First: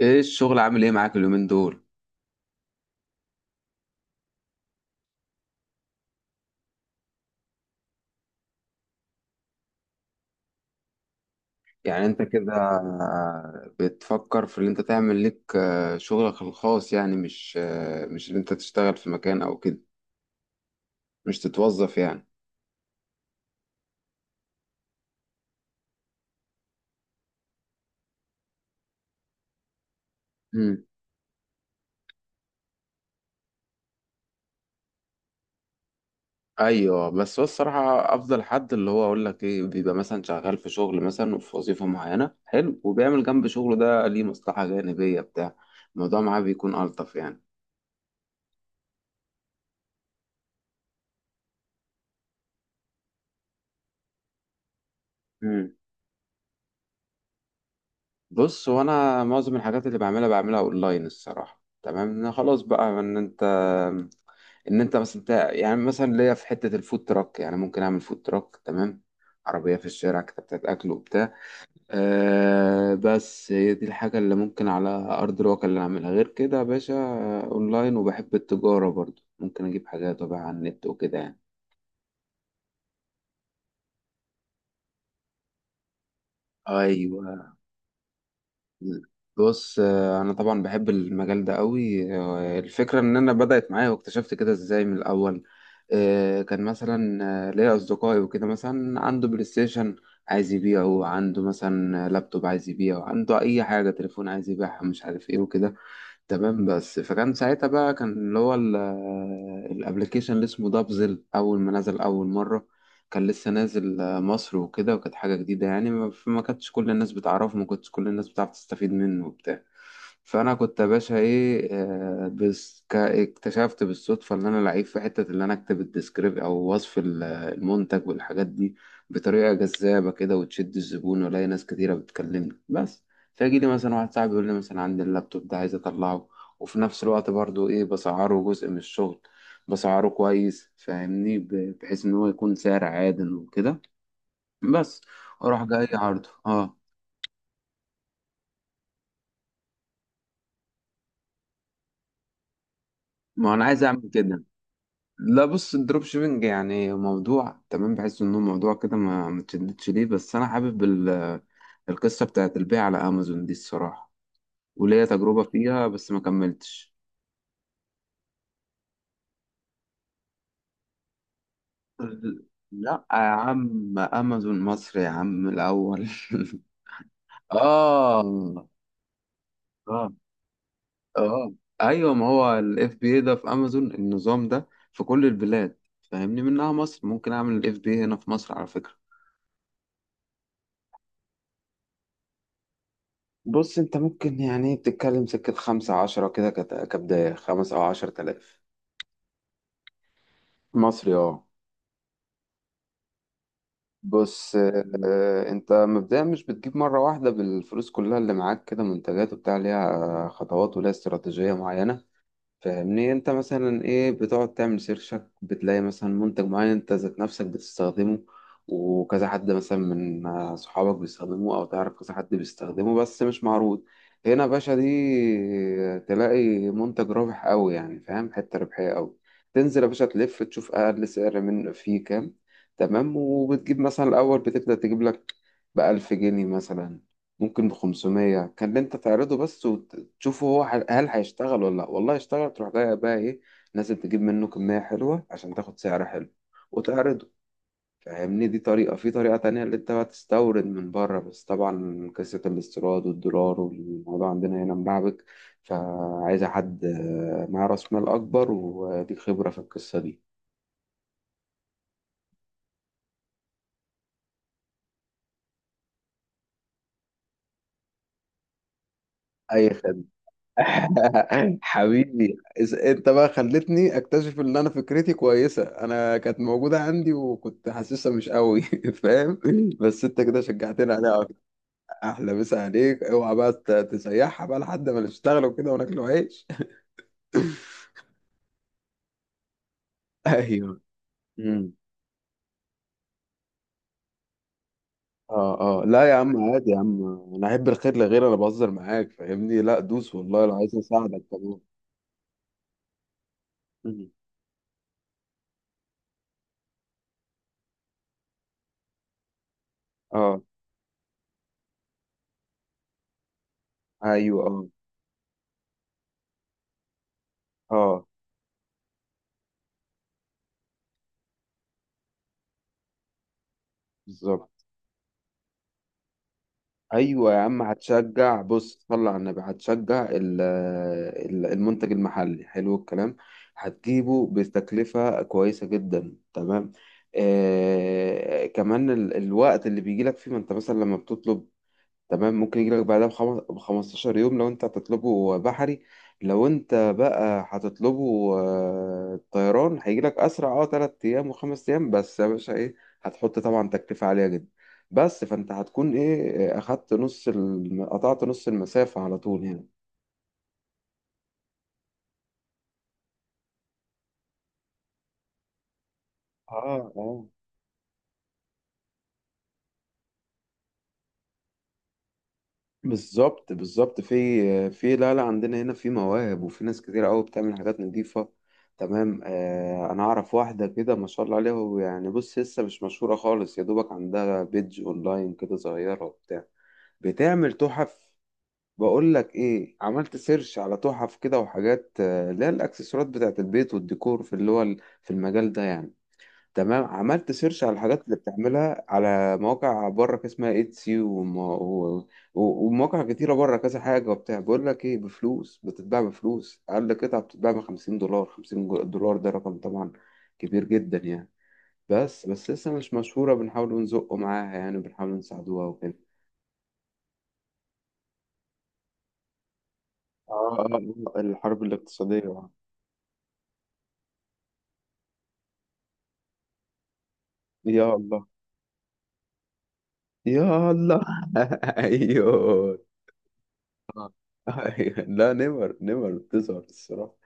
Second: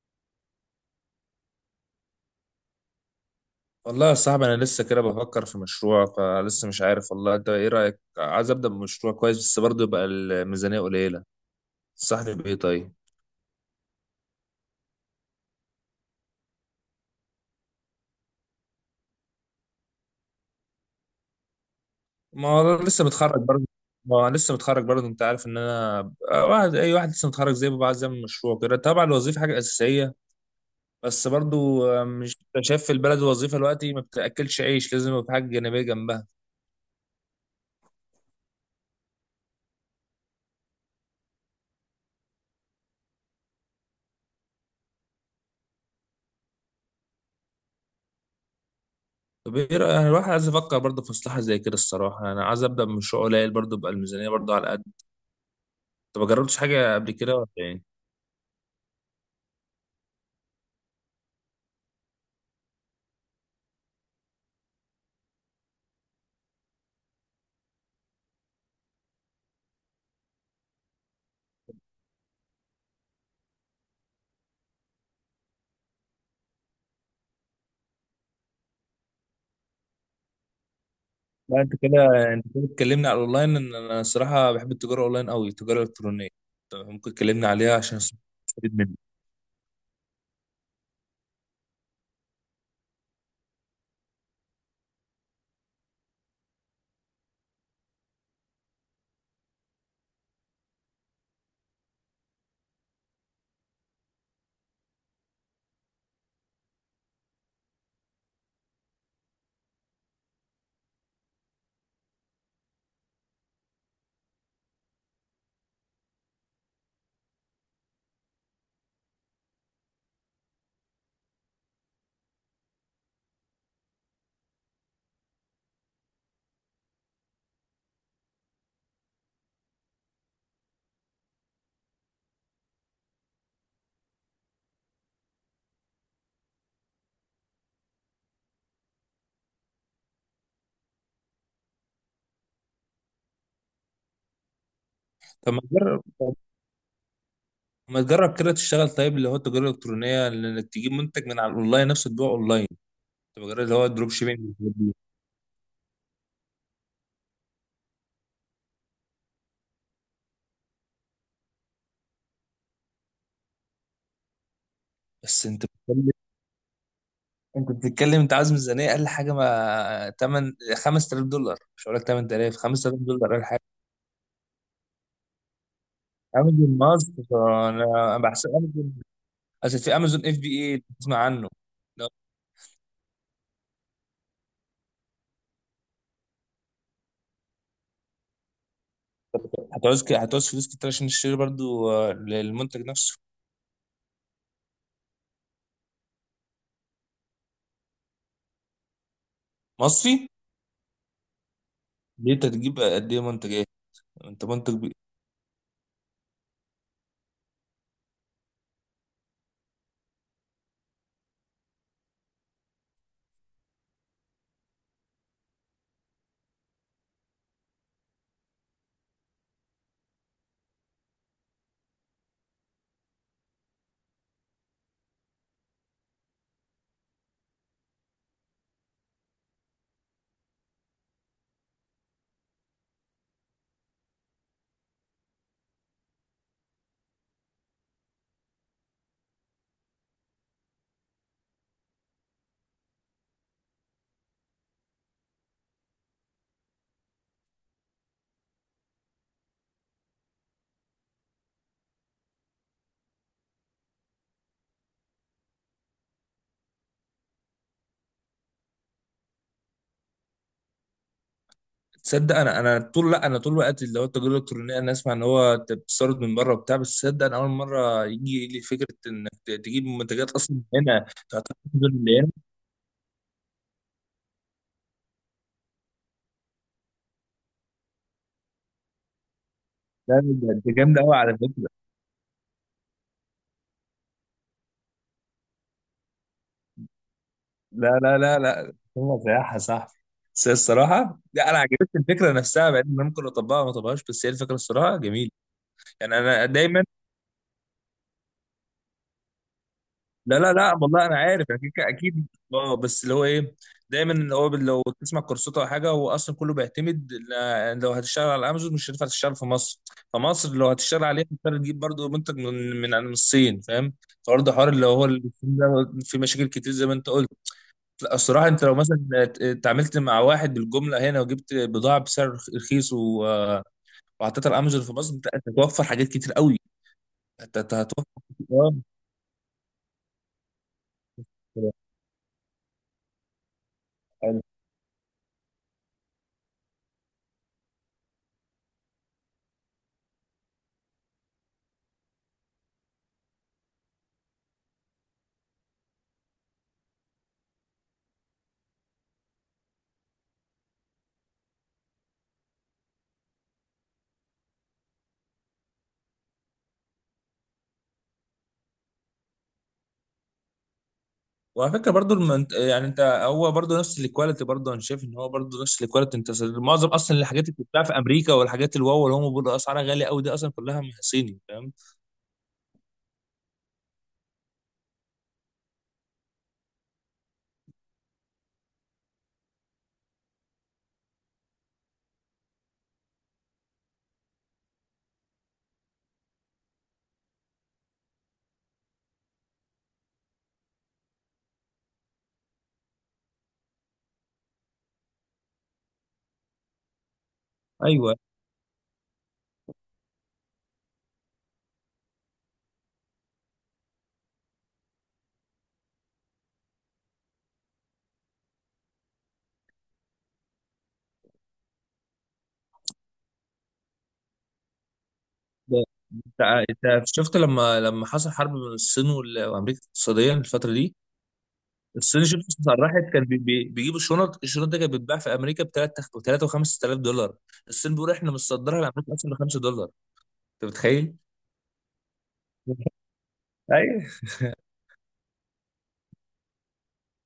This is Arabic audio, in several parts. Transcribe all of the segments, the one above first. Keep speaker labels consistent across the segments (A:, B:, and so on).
A: ايه الشغل عامل ايه معاك اليومين دول؟
B: والله يا صاحبي، انا لسه كده بفكر في مشروع فلسه مش عارف والله. انت ايه رايك؟ عايز ابدا بمشروع كويس، بس برضه يبقى الميزانيه قليله.
A: يعني انت
B: تنصحني
A: كده
B: بايه طيب؟
A: بتفكر في اللي انت تعمل لك شغلك الخاص، يعني مش اللي انت تشتغل في مكان او كده. مش تتوظف يعني؟
B: ما هو أنا لسه متخرج برضه. ما هو أنا لسه متخرج برضه انت عارف ان انا بقى واحد، اي واحد لسه متخرج زي ما بيبقى عايز يعمل مشروع كده. طبعا الوظيفه حاجه اساسيه
A: امم.
B: بس برضه، مش أنت شايف في البلد الوظيفه دلوقتي ما بتاكلش عيش؟ لازم يبقى في حاجه جانبيه جنبها.
A: ايوه، بس هو الصراحه افضل حد، اللي هو اقول لك ايه، بيبقى مثلا شغال في شغل مثلا، وفي وظيفه معينه حلو، وبيعمل جنب شغله ده ليه مصلحه جانبيه بتاع الموضوع معاه، بيكون الطف يعني.
B: طب ايه رايك؟ أنا الواحد عايز يفكر برضه في مصلحه زي كده. الصراحه انا عايز ابدا بمشروع قليل برضه، يبقى الميزانيه برضه على قد.
A: امم.
B: طب ما جربتش حاجه قبل كده ولا ايه؟
A: بص، هو انا معظم الحاجات اللي بعملها بعملها اونلاين الصراحه. تمام، أنا خلاص بقى ان انت مثلا يعني مثلا ليا في حته الفود تراك، يعني ممكن اعمل فود تراك. تمام، عربيه في الشارع كده بتاعت اكل وبتاع. آه بس هي دي الحاجه اللي ممكن على ارض الواقع اللي اعملها، غير كده يا باشا اونلاين، وبحب التجاره برضو، ممكن اجيب حاجات وابيعها على النت وكده يعني.
B: لا، انت كده اتكلمنا على الاونلاين، ان انا الصراحه بحب التجاره اونلاين قوي، التجاره الالكترونيه. طب ممكن
A: ايوه.
B: تكلمنا عليها عشان استفيد منك؟
A: بص، انا طبعا بحب المجال ده قوي. الفكره ان انا بدات معايا واكتشفت كده ازاي من الاول. كان مثلا ليا اصدقائي وكده، مثلا عنده بلاي ستيشن عايز يبيعه، عنده مثلا لابتوب عايز يبيعه، عنده اي حاجه تليفون عايز يبيعها، مش عارف ايه وكده. تمام، بس فكان ساعتها بقى كان اللي هو الابلكيشن اللي اسمه دابزل، اول ما نزل اول مره كان لسه نازل مصر وكده، وكانت حاجه جديده يعني. ما فما كانتش كل الناس بتعرفه، ما كنتش كل الناس بتعرف تستفيد منه وبتاع. فانا كنت يا باشا ايه، بس اكتشفت بالصدفه ان انا لعيب في حته، اللي انا اكتب الديسكريب او وصف المنتج والحاجات دي بطريقه جذابه كده وتشد الزبون، والاقي ناس كتيره بتكلمني. بس فيجي لي مثلا واحد صاحبي يقول لي مثلا: عندي اللابتوب ده عايز اطلعه، وفي نفس الوقت برضو ايه بسعره، جزء من الشغل، بسعره كويس. فاهمني، بحيث ان هو يكون سعر عادل وكده. بس
B: طب
A: اروح جاي عرضه اه.
B: ما تجرب كده، تشتغل طيب اللي هو التجاره الالكترونيه، انك تجيب منتج من على الاونلاين نفسه تبيعه اونلاين. تبقى
A: ما
B: جرب
A: انا
B: اللي
A: عايز
B: هو
A: اعمل
B: الدروب شيبينج
A: كده.
B: والحاجات دي.
A: لا بص، الدروب شيبينج يعني موضوع تمام، بحس انه موضوع كده ما متشددش ليه، بس انا حابب القصة بتاعت البيع على امازون دي الصراحة. وليا تجربة
B: بس انت
A: فيها
B: بتتكلم
A: بس ما كملتش.
B: انت بتتكلم، انت عايز ميزانيه اقل حاجه، ما 8 5,000 دولار. مش هقول لك 8,000، 5000
A: لا يا
B: دولار اقل حاجه.
A: عم، امازون مصر يا عم الاول.
B: امازون مصر. انا بحسب
A: اه.
B: امازون. اصل في
A: اه.
B: امازون FBA، تسمع عنه؟
A: اه. ايوه، ما هو الاف بي اي ده في امازون، النظام ده في كل البلاد، فاهمني منها مصر، ممكن اعمل الاف بي اي هنا في مصر على فكره.
B: هتعوز فلوس كتير عشان تشتري برضو المنتج نفسه.
A: بص، انت ممكن يعني بتتكلم سكة 15 كده، كبداية 5 او 10 تلاف.
B: مصري.
A: مصري، اه.
B: دي انت تجيب قد ايه منتج ايه؟ انت
A: بص،
B: منتج بي...
A: انت مبدئيا مش بتجيب مرة واحدة بالفلوس كلها اللي معاك كده منتجات وبتاع، ليها خطوات وليها استراتيجية معينة. فاهمني، انت مثلا ايه بتقعد تعمل سيرشك، بتلاقي مثلا منتج معين انت ذات نفسك بتستخدمه، وكذا حد مثلا من صحابك بيستخدمه، او تعرف كذا حد بيستخدمه بس مش معروض هنا يا باشا، دي تلاقي منتج رابح قوي، يعني فاهم، حتة ربحية قوي. تنزل يا باشا تلف، تشوف اقل سعر من فيه كام. تمام، وبتجيب مثلا الاول بتبدأ تجيب لك ب 1000 جنيه مثلا، ممكن ب 500، كان اللي انت تعرضه بس، تشوفه هو هل هيشتغل ولا لا. والله اشتغل، تروح جاي بقى ايه، نازل تجيب منه كمية حلوة عشان تاخد سعر حلو وتعرضه. فاهمني، دي طريقة. في طريقة تانية، اللي انت بقى تستورد من بره، بس طبعا قصة الاستيراد والدولار والموضوع عندنا هنا ملعبك، فعايزة حد معاه راس مال أكبر وليك خبرة في القصة دي.
B: تصدق انا، انا طول لا انا طول الوقت اللي هو التجاره الالكترونيه انا اسمع ان هو انت بتستورد من بره وبتاع. بس تصدق انا اول مره يجي لي فكره
A: أي
B: تجيب
A: خدمة.
B: منتجات اصلا هنا. تعتقد ان هي
A: حبيبي، انت بقى خلتني اكتشف ان انا فكرتي كويسه، انا كانت موجوده عندي وكنت حاسسها مش قوي. فاهم، بس انت
B: لا،
A: كده
B: ده انت
A: شجعتني
B: جامده قوي
A: عليها
B: على
A: اكتر.
B: فكره.
A: احلى مسا عليك، اوعى بقى تسيحها بقى لحد ما نشتغل وكده وناكل عيش.
B: لا، لا، لا، لا، هو سياحه يا صاحبي. بس هي
A: ايوه.
B: الصراحه، لا، انا
A: امم.
B: عجبتني الفكره نفسها، بعدين انا ممكن اطبقها ما اطبقهاش، بس هي الفكره الصراحه جميله.
A: اه اه، لا يا
B: يعني
A: عم
B: انا
A: عادي يا
B: دايما،
A: عم، انا احب الخير لغيري، انا بهزر معاك فاهمني، لا دوس
B: لا،
A: والله
B: لا،
A: لو عايز
B: لا، والله انا
A: اساعدك
B: عارف،
A: كمان.
B: اكيد اكيد. اه، بس اللي هو ايه،
A: مم.
B: دايما اللي هو لو تسمع كورسات او حاجه، هو اصلا كله بيعتمد، لو هتشتغل على امازون مش هتنفع تشتغل في مصر.
A: اه.
B: فمصر لو هتشتغل عليها هتضطر تجيب برضه منتج من الصين، فاهم؟
A: ايوه
B: فبرضه
A: اه
B: حوار اللي هو ده، في مشاكل كتير زي ما انت قلت.
A: اه،
B: لا، الصراحه انت لو مثلا اتعاملت مع واحد بالجمله هنا، وجبت بضاعه بسعر رخيص، و- وحطيتها
A: بالظبط.
B: على امازون في مصر، انت هتوفر حاجات كتير قوي.
A: ايوه يا عم،
B: هتوفر.
A: هتشجع. بص، صلى على النبي، هتشجع المنتج المحلي. حلو الكلام، هتجيبه
B: اه.
A: بتكلفه كويسه جدا. تمام. آه كمان الوقت اللي بيجي لك فيه، ما انت مثلا لما بتطلب، تمام، ممكن يجيلك بعدها ب 15 يوم لو انت هتطلبه بحري. لو انت بقى هتطلبه طيران، هيجيلك اسرع، اه 3 ايام وخمس ايام. بس يا باشا ايه، هتحط طبعا تكلفة عالية جدا. بس فانت هتكون ايه، اخدت نص قطعت نص المسافة على طول يعني.
B: وعلى فكره برضو، يعني انت، هو برضو نفس الكواليتي، برضو انا شايف ان هو برضو نفس الكواليتي انت معظم
A: اه
B: اصلا
A: اه،
B: الحاجات اللي بتتباع في امريكا والحاجات الواو اللي هم بيقولوا اسعارها غاليه قوي دي اصلا كلها من صيني، فاهم؟
A: بالظبط بالظبط. في في، لا لا، عندنا هنا في مواهب، وفي ناس كتير قوي بتعمل حاجات نظيفة. تمام. آه انا اعرف واحدة كده ما شاء الله عليها، ويعني بص لسه مش مشهورة خالص، يا دوبك عندها بيدج اونلاين كده صغيرة وبتاع، بتعمل تحف. بقول لك ايه، عملت سيرش على تحف كده وحاجات اللي هي الاكسسوارات بتاعت البيت والديكور، في اللي هو في المجال ده يعني. تمام، عملت سيرش على الحاجات
B: ايوه،
A: اللي بتعملها على مواقع بره كده، اسمها ايتسي ومواقع كتيرة بره كذا حاجة وبتاع. بقول لك ايه، بفلوس بتتباع، بفلوس أقل قطعة بتتباع ب 50 دولار، 50 دولار. ده رقم طبعا كبير جدا يعني. بس بس لسه مش مشهورة، بنحاول نزقه معاها يعني، بنحاول نساعدوها
B: ده
A: وكده.
B: انت. انت شفت لما حصل حرب بين الصين وامريكا اقتصاديا
A: اه
B: الفتره دي.
A: الحرب
B: الصين شفت
A: الاقتصادية.
B: اسعار راحت. كان بيجيبوا الشنط. دي كانت بتتباع في امريكا ب 3 و 5,000 دولار.
A: يا
B: الصين بيقول
A: الله.
B: احنا متصدرها لامريكا اصلا ب 5 دولار.
A: يا
B: انت
A: الله.
B: متخيل؟
A: ايوه.
B: ايوه.
A: آه. أيوه. لا نمر نمر بتظهر الصراحة،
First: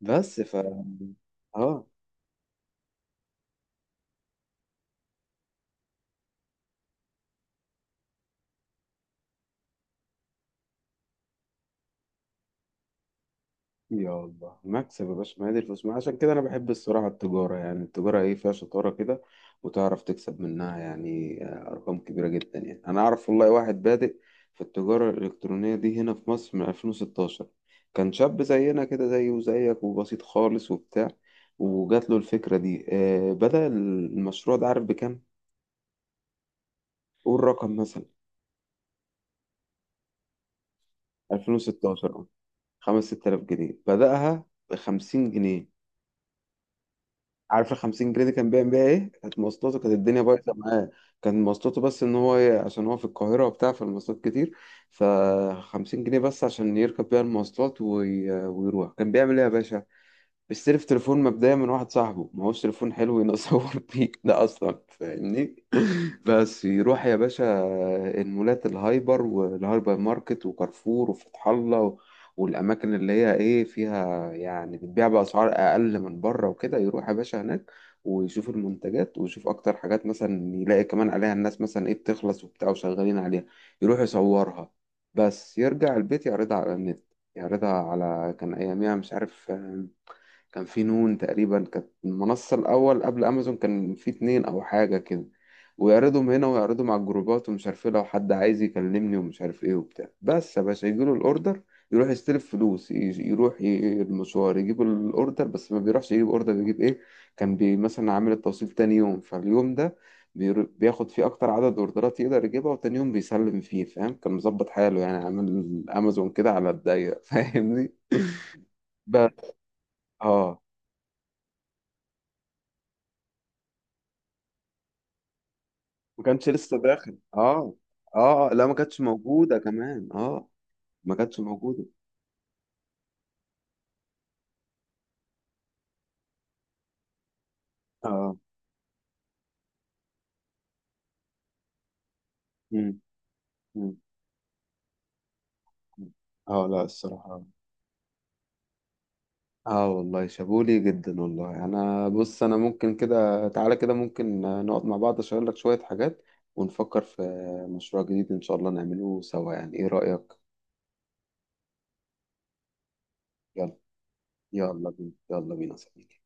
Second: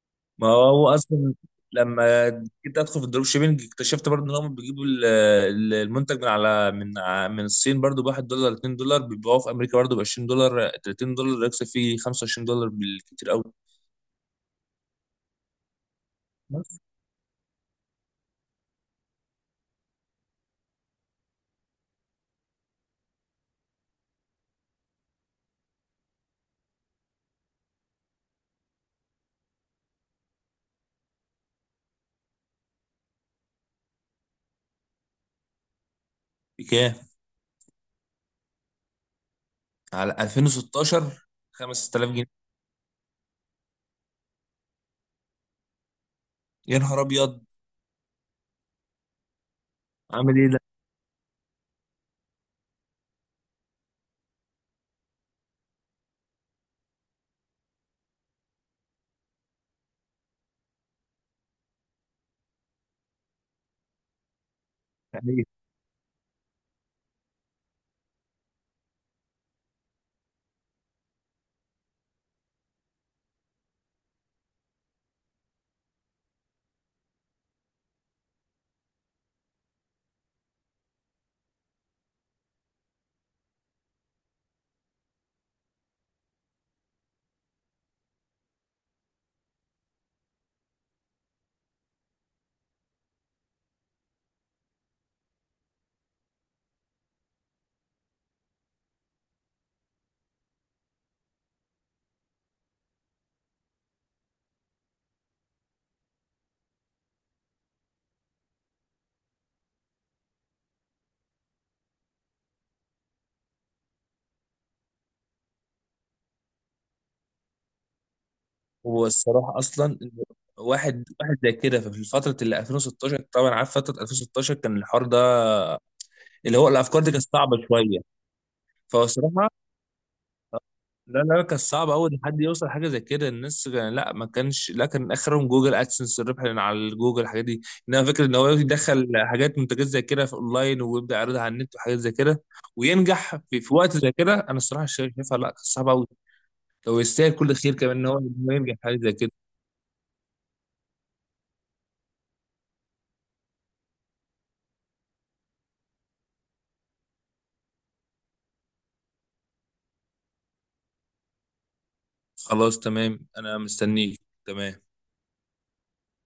A: بس
B: ما
A: ف
B: هو اصلا
A: اه.
B: لما جيت ادخل في الدروب شيبينج، اكتشفت برضه ان هم بيجيبوا المنتج من على من الصين برضه ب 1 دولار 2 دولار، بيبيعوه في امريكا برضه ب 20 دولار 30 دولار، يكسب فيه 25 دولار بالكتير قوي.
A: يا الله مكسب يا باشا، ما هي دي الفلوس، ما عشان كده انا بحب الصراحه التجاره، يعني التجاره ايه فيها شطاره كده وتعرف تكسب منها، يعني ارقام كبيره جدا يعني. انا اعرف والله واحد بادئ في التجاره الالكترونيه دي هنا في مصر من 2016، كان شاب زينا كده، زيه وزيك، وبسيط خالص وبتاع. وجات له الفكره دي، آه بدأ المشروع ده، عارف بكام؟
B: بكام؟
A: قول رقم مثلا.
B: على 2016. 5000
A: 2016، اه.
B: جنيه
A: 5 6000 جنيه بدأها، ب 50 جنيه.
B: يا نهار ابيض.
A: عارف ال 50 جنيه دي كان بيعمل بيها ايه؟ كانت مواصلاته، كانت الدنيا
B: عامل ايه
A: بايظه
B: ده؟
A: معاه. كان مواصلاته بس، ان هو عشان هو في القاهره وبتاع، فالمواصلات كتير. ف 50 جنيه بس عشان يركب بيها المواصلات ويروح. كان بيعمل ايه يا باشا؟ اشتري في تليفون مبدئيا من واحد صاحبه، ما هوش تليفون حلو ينصور بيه ده اصلا،
B: يعني
A: فاهمني. بس يروح يا باشا المولات، الهايبر والهايبر ماركت وكارفور وفتح الله والاماكن اللي هي ايه فيها يعني بتبيع باسعار اقل من بره وكده، يروح يا باشا هناك ويشوف المنتجات، ويشوف اكتر حاجات مثلا يلاقي كمان عليها الناس مثلا ايه بتخلص وبتاع وشغالين عليها، يروح يصورها بس، يرجع البيت يعرضها على النت، يعرضها على كان اياميها مش عارف، كان في نون تقريبا كانت المنصة الأول قبل أمازون، كان في اتنين أو حاجة كده. ويعرضهم هنا ويعرضهم على الجروبات ومش عارف ايه، لو حد عايز يكلمني ومش عارف ايه وبتاع، بس يا باشا يجيله الأوردر، يروح يستلف فلوس يروح المشوار، يجيب الأوردر. بس ما بيروحش يجيب أوردر، بيجيب ايه، كان بي مثلا عامل التوصيل تاني يوم، فاليوم ده بياخد فيه أكتر عدد أوردرات يقدر يجيبها، وتاني يوم بيسلم فيه. فاهم، كان مظبط حاله يعني، عامل أمازون كده على الضيق. فاهمني،
B: هو
A: بس.
B: الصراحه اصلا،
A: اه،
B: واحد واحد زي كده في فتره ال 2016، طبعا عارف فتره 2016 كان الحوار ده
A: ما كانش
B: اللي هو
A: لسه
B: الافكار دي
A: داخل
B: كانت صعبه
A: اه.
B: شويه.
A: اه لا ما كانتش
B: فالصراحه
A: موجودة كمان، اه. ما
B: لا،
A: كانتش
B: لا، كان
A: موجودة،
B: صعب أوي إن حد يوصل حاجة زي كده. لا، ما كانش، لا، كان آخرهم جوجل أدسنس، الربح اللي على الجوجل الحاجات دي. إنما فكرة إن
A: اه.
B: هو يدخل حاجات منتجات زي كده في أونلاين ويبدأ يعرضها على النت وحاجات زي كده،
A: مم.
B: وينجح في وقت
A: مم.
B: زي كده، أنا الصراحة شايفها لا، كان صعب أوي.
A: اه لا
B: لو يستاهل
A: الصراحة.
B: كل خير كمان إن هو ينجح في حاجة زي كده.
A: اه والله شابولي جدا والله، انا بص انا ممكن كده، تعالى كده ممكن نقعد مع بعض اشير لك شوية حاجات، ونفكر في مشروع جديد ان شاء الله نعمله سوا، يعني ايه رأيك؟
B: خلاص تمام، أنا
A: يلا.
B: مستنيك.
A: يلا
B: تمام.
A: بينا، يلا بينا يا صديقي.